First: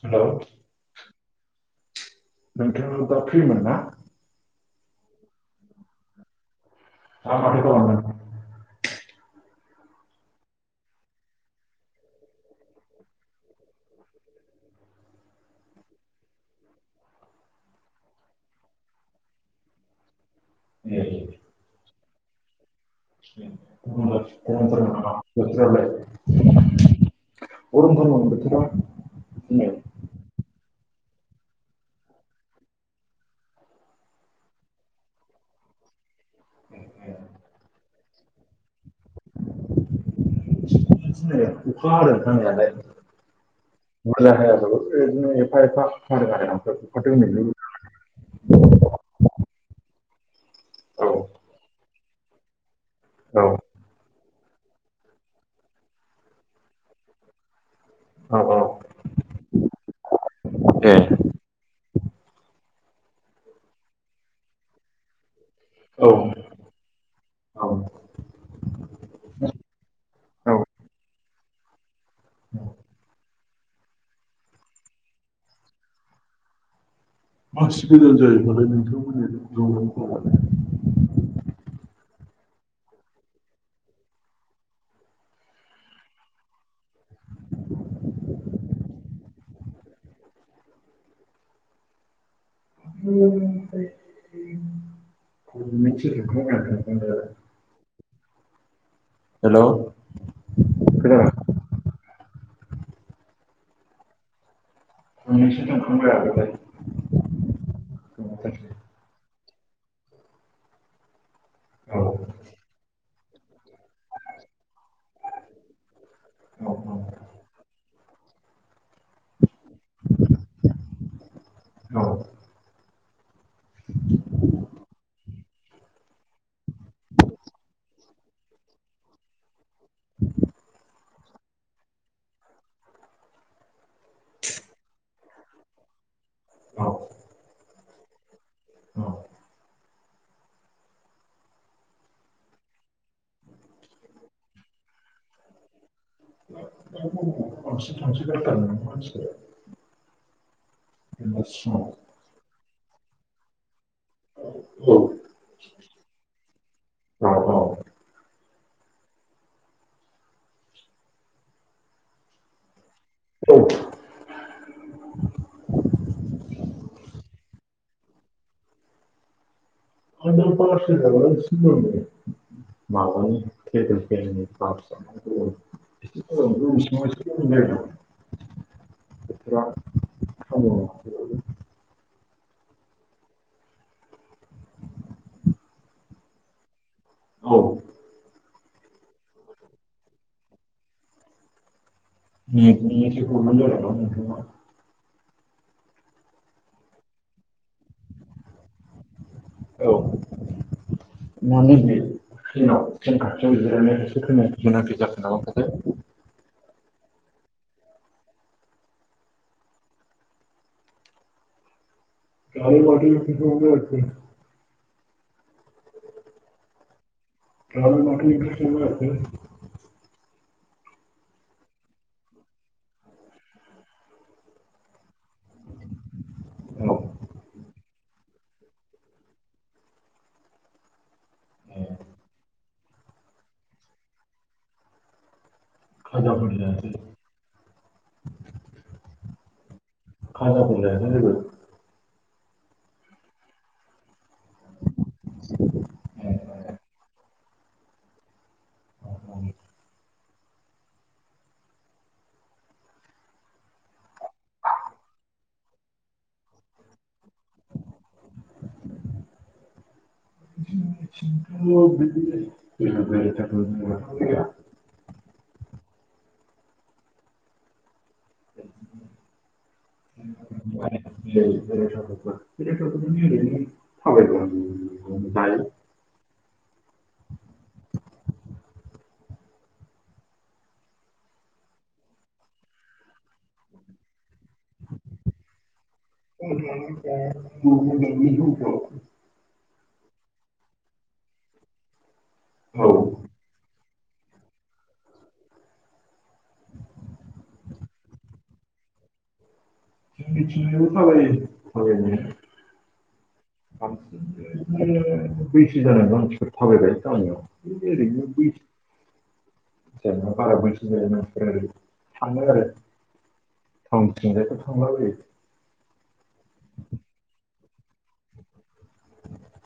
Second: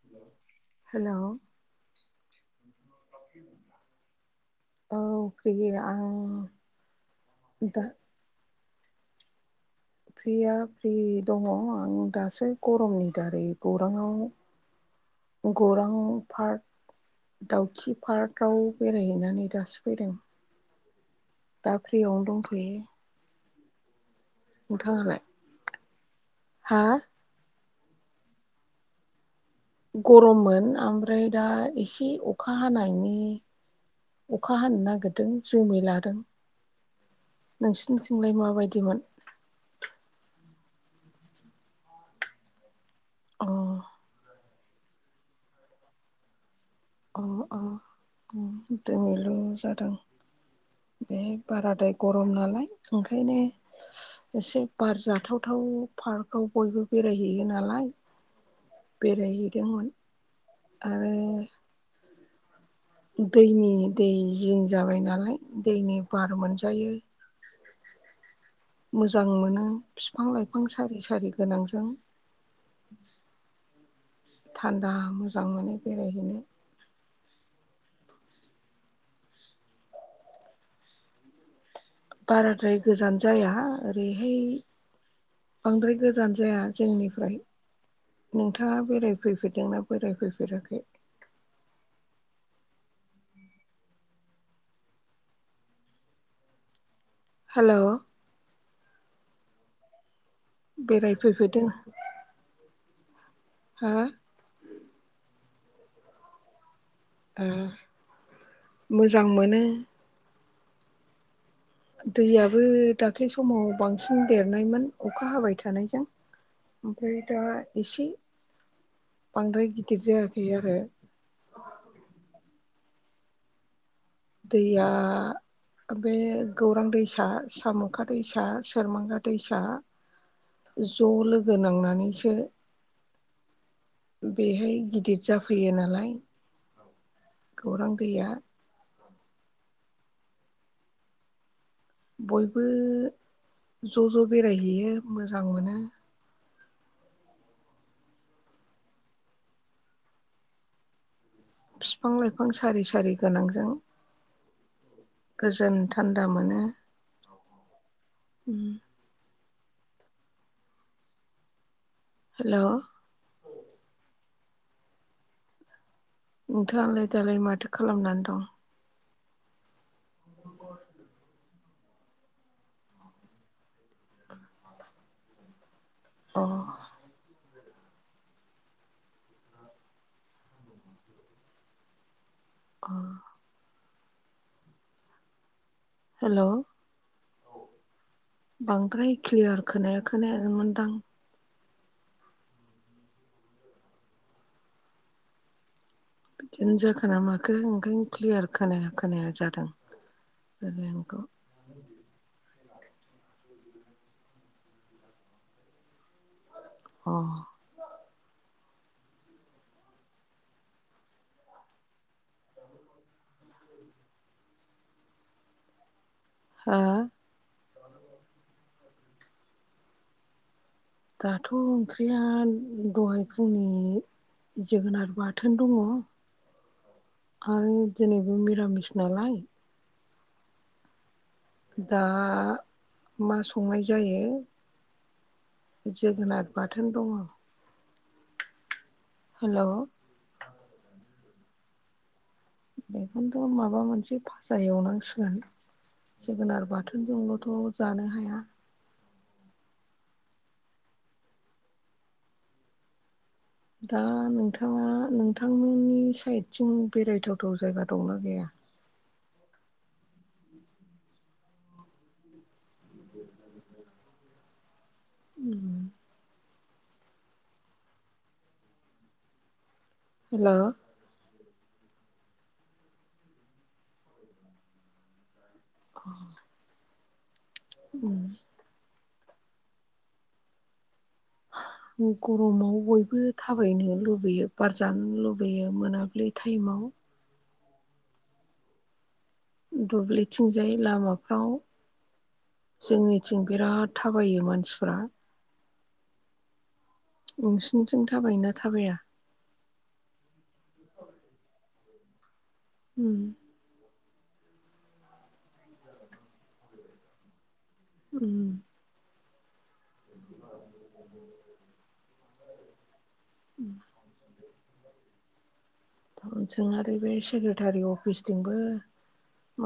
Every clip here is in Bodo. हेलौ। हेल'। नोंथाङा दा फ्रि मोन्ना। औ फैयो आं दा [unintelligible] फ्रिया फ्रि दंङ आं दासो गरमनि दारै गौरांङाव गौरां पार्क दाउखि पार्कआव बेरायहैनानै दासो फैदों। [inaudible] दा फ्रियावनो दंथयो। नोंथाङालाय [unintelligible] हा [unintelligible] दिनै गरममोन ओमफ्राय दा एसे अखा हानायनि अखा हानो नागिरदों जोमै लादों नोंसोरनिथिंलाय माबायदिमोन अखा हादों हानायालाय अ बुरजा हायाखै बिबादिनो एफा एफा हादों आरोना अ अ दोनमैलु जादों औ बे बारादाय गरम नालाय ओंखायनो औ एसे बार जाथावथाव पार्कआव बयबो बेरायहैयो नालाय औ बेरायहैदोंमोन ए ओ दैनि दै जिं जाबाय नालाय दैनि औ बार मोनजायो। औ मोजां मोनो बिफां औ लाइफां सारि सारि गोनांजों [inaudible] थान्दा मोजां मोनो बेरायहैनो। [unintelligible] बाराद्राय गोजान जाया ओरैहाय बांद्राय गोजान जाया जोंनिफ्राय नोंथाङा बेरायफैफेरदोंना बेरायफैफेराखै? [unintelligible] हेल' हेल' बेरायफैफेरदों हो [unintelligible] ओ मोजां मोनो। औ दैयाबो दाख्लै समाव बांसिन देरनायमोन अखा हाबाय थानायजों औ ओमफ्राय दा एसे बांद्राय गिदिर जायाखै आरो औ दैया बे गौरां दैसा, साम'खा दैसा, सोरमांगा दैसा ज' लोगो नांनानैसो बेहाय गिदिर जाफैयो नालाय औ गौरां दैया औ बयबो ज' ज' बेरायहैयो मोजां मोनो। [unintelligible] [unintelligible] बिफां लाइफां सारि सारि गोनांजों [unintelligible] गोजोन थान्दा मोनो औ औ उम हेल' [unintelligible] नोंथांआलाय दालाय माथो खालामनानै दं? [unintelligible] [unintelligible] अ [unintelligible] [unintelligible] [unintelligible] हेल'। औ। बांद्राय क्लियार खोनाया खोनाया मोनदां। [unintelligible] बिदिनो जाखोना माखो क्लियार खोन [unintelligible] [unintelligible] अ। [unintelligible] हो। दालाय माथो ओंख्रि संनो नागिरखो? दाथ' ओंख्रिया दहाय फुंनि जोगोनार बाथोन दङ। आरो दिनैबो मिरामिस नालाय। दा मा संनाय जायो? जोगोनथ खाजाफोरजोंसो बाथोन दङ। हेल'। [unintelligible] जेबो बेखौनोथ' माबा मोनसे जा एवनांसिगोन, जोगोनार बाथोनजोंल'थ' जानो हाया। [unintelligible] दा नोंथाङा नोंथांमोननि साइडथिं बेरायथावथाव जायगा दंना गैया? [unintelligible] उ। हेल' [unintelligible] [unintelligible] [inaudible] उ। गरमाव बयबो थाबायनो लुबैयो। बार जानो लुबैयो मोनाबिलि टाइमाव। [unintelligible] दुब्लिथिंजाय लामाफ्राव औ जोंनि थिं बिराद थाबायो मानसिफ्रा। नोंसिोरनिथिं थाबाय ना थाबाया? [unintelligible] थाबायो थाबायनाया। उम। [unintelligible] ओरैनो बै जेनेबा बारा बैसो जायै मसिफोर आरो थाङो आरो। [unintelligible] थाउनथिंजायबो थांलाबायो टाउन सों आरो बे सेक्रेटारि अफिसथिंबो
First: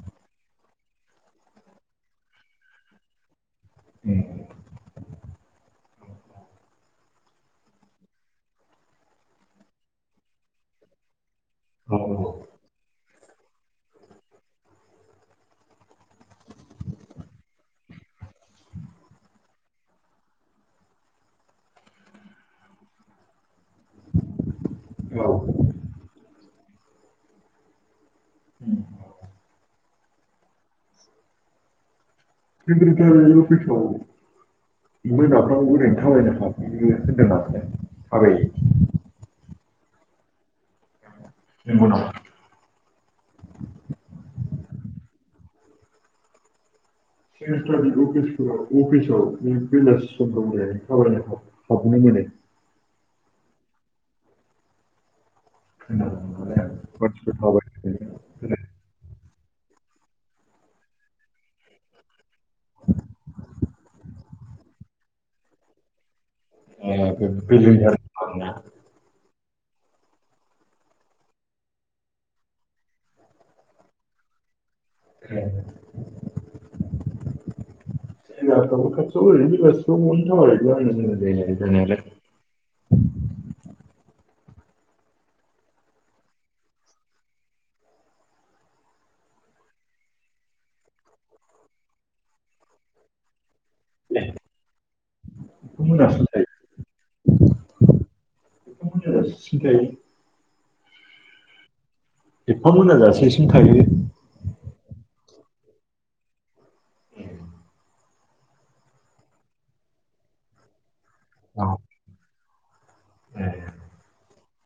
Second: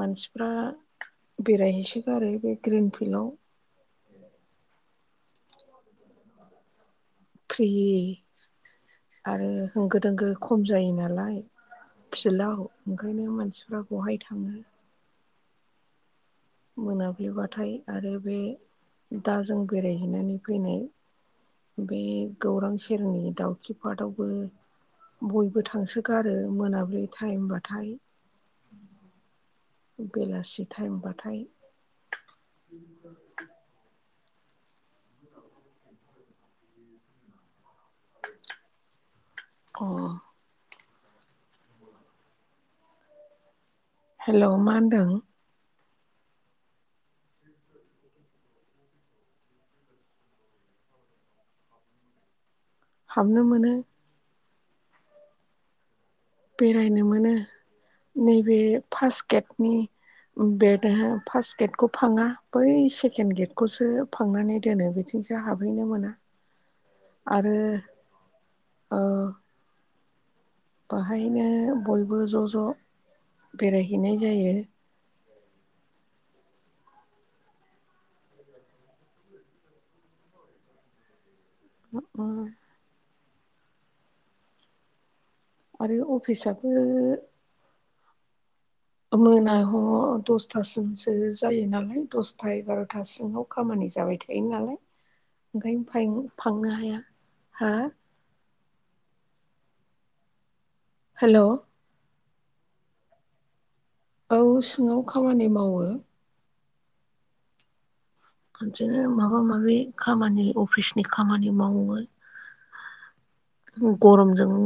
मानसिफ्रा बेरायहैसोगारो बे ग्रिन फिल्डआव उम फ्रियै आरो होंगो दोंगो खम जायो नालाय औ फिल्डाव ओंखायनो मानसिफ्रा बहाय थाङो मोनाब्लिआव बाथाय आरो बे दाजों बेरायहैनानै फैनाय बे गौरां सेरनि दाउखि फाटावबो औ बयबो थांसोगारो मोनाब्लि टाइमबाथाय उम बेलासि टाइमबाथाय [unintelligible] बबो नाफ्रामबो नेंथाबालायनो हाबनो होन्दों नाय थाबै अ [unintelligible] हेलौ मा होनदों सि अिस अफिसाव नोंलास समनानै खावलायनो हाब हाबनो मोनो हाबनो मोनो खोनादोंना बेरायनो मोनो नै बे फासस्ट गेटनि बे फास्स गेटखौ फाङा बै सेकेन्ड गेटखौसो फांनानै दोनो बिथिंसो हाबैनो मोना ए [unintelligible] औ बाहायनो बयबो ज' ज' बेरायहैनाय जायो ए [unintelligible] उम आरो अफिसाबो मोना ह दसथासिमसो जायो नालाय दसथा एगार'था सिमाव खामानि जाबाय थायो एफा नालाय मोनासिम ओंखायनो थायो फांनो हाया हो [unintelligible] हेलौ एफा मोनाजासेसिम थायो औ सिङाव खामानि मावो ए बिदिनो माबा माबि खामानि अफिसनि खामानि मावोमोन गरमजों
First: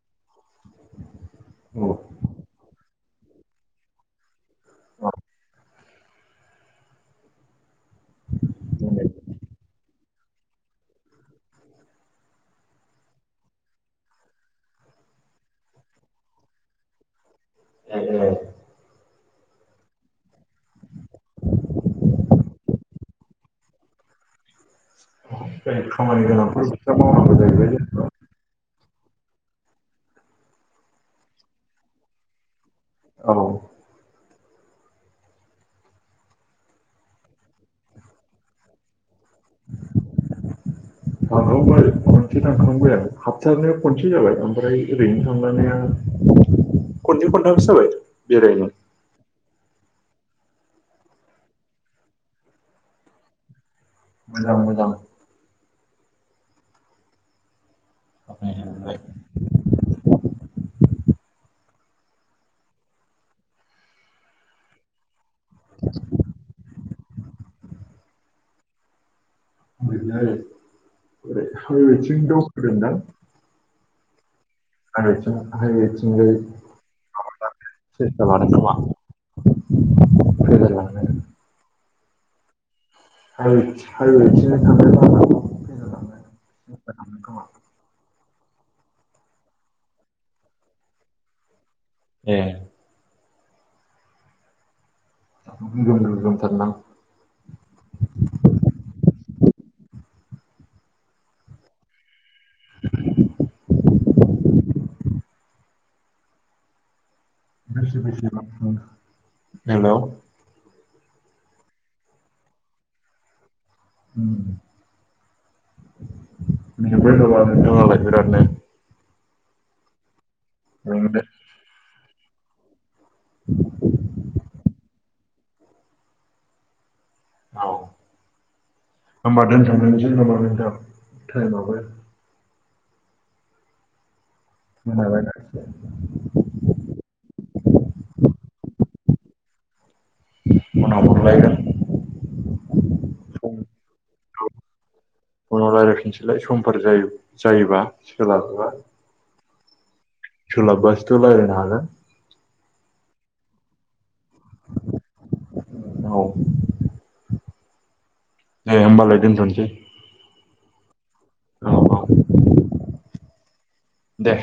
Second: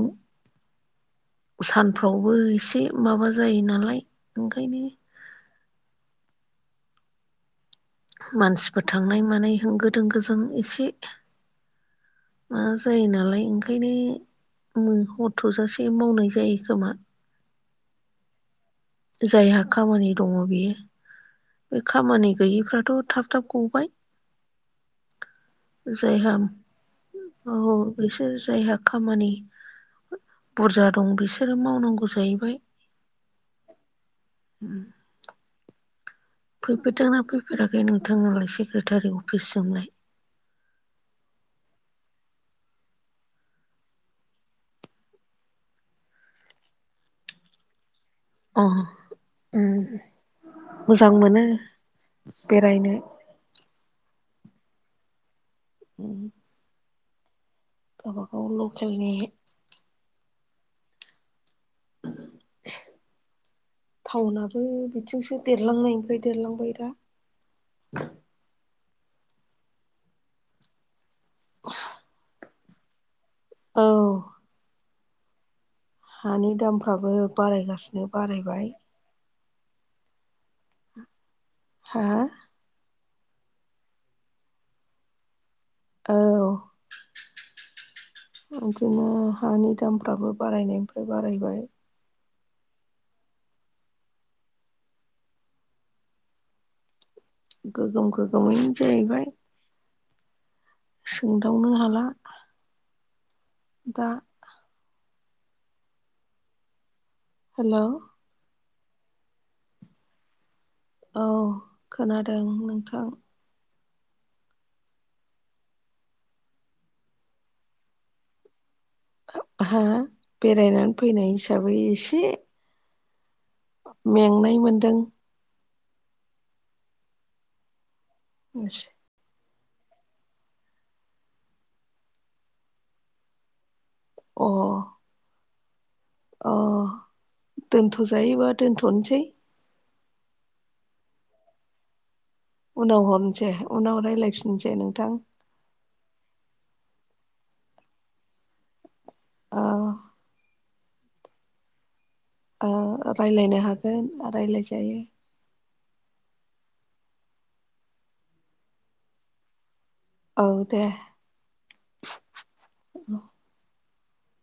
औ सानफ्राव बो एसे माबा जायो नालाय ओंखायनो औ मानसिफोर थांनाय मानाय होंगो दोंगोजों एसे माबा जायो नालाय ओंखायनो हर थ'जासे मावनाय जायो खोमा ए ए जायहा खामानि दङ बियो बे खामानि गैयिफ्राथ' थाब थाब गबाय। बेलेग खामानि जायहा गोनांफोरा थाब थाब मावनांगौ औ जाहैबाय। बिसोर जायहा खामानि बुरजा दं बिसोरो मावनांगौ जाहैबाय। औ। उम। फैफेरदोंना फैफेराखै नोंथांङालाय सेक्रेटारि अफिस सिमलाय? [unintelligible] थांखांबाय आरो खनसे थांखांबाय आरो हाबथारनाया खनसे जाबाय ओमफ्राय ओरैनो थांलानाया खननै खनथामसो जाबाय। अ बेरायनो उम मोजां मोनो बेरायनो। मोजां मोजां उम। गावबा गाव लकेलनि टाउनाबो बिथिंसो। देरलांनायनिफ्राय देरलांबाय दा। ओरै थावनथिं दावखोदोंदां? औ। हानि दामफ्राबो बारायगासिनो बारायबाय [unintelligible] [unintelligible] हा? [unintelligible] औ। फेदेरलांनो सेस्था खालामदों खोमा आगोमा हानि दामफ्राबो बारायनायनिफ्राय बारायबाय। ए। गोगोम गोगोम दंथारोदां? गोगोम गोगोमैनो जाहैबाय। सोंदावनो हाला। [unintelligible] दा हेलौ बेसे बेसे थांखो हेल' औ खोनादों नोंथां। उम मेंबाय नामा नोंथाङालाय बिरादनो? हा बेरायनानै मेंनो फैनाय हिसाबै एसे मेंनाय मोनदों। औ। [unintelligible] होमबा दोनथनोसै नामा नोंथां टाइमाबो अ खोनाबायना? अ दोन्थ'जायोबा दोन्थ'नोसै। उनाव हरलायगोन। उनाव हरनोसै सम उनाव रायलायफिननोसै नोंथां? उनाव रायज्लायफिनसैलाय समफोर जायो जायोबा सोलाबोबा। औ। सोलाबासोथ' रायलायनो हागोन। अ रायलायनो हागोन रायलाय जायो। औ। दे होमबालाय दोनथ'नोसै। औ दे। औ औ। [unintelligible] दे।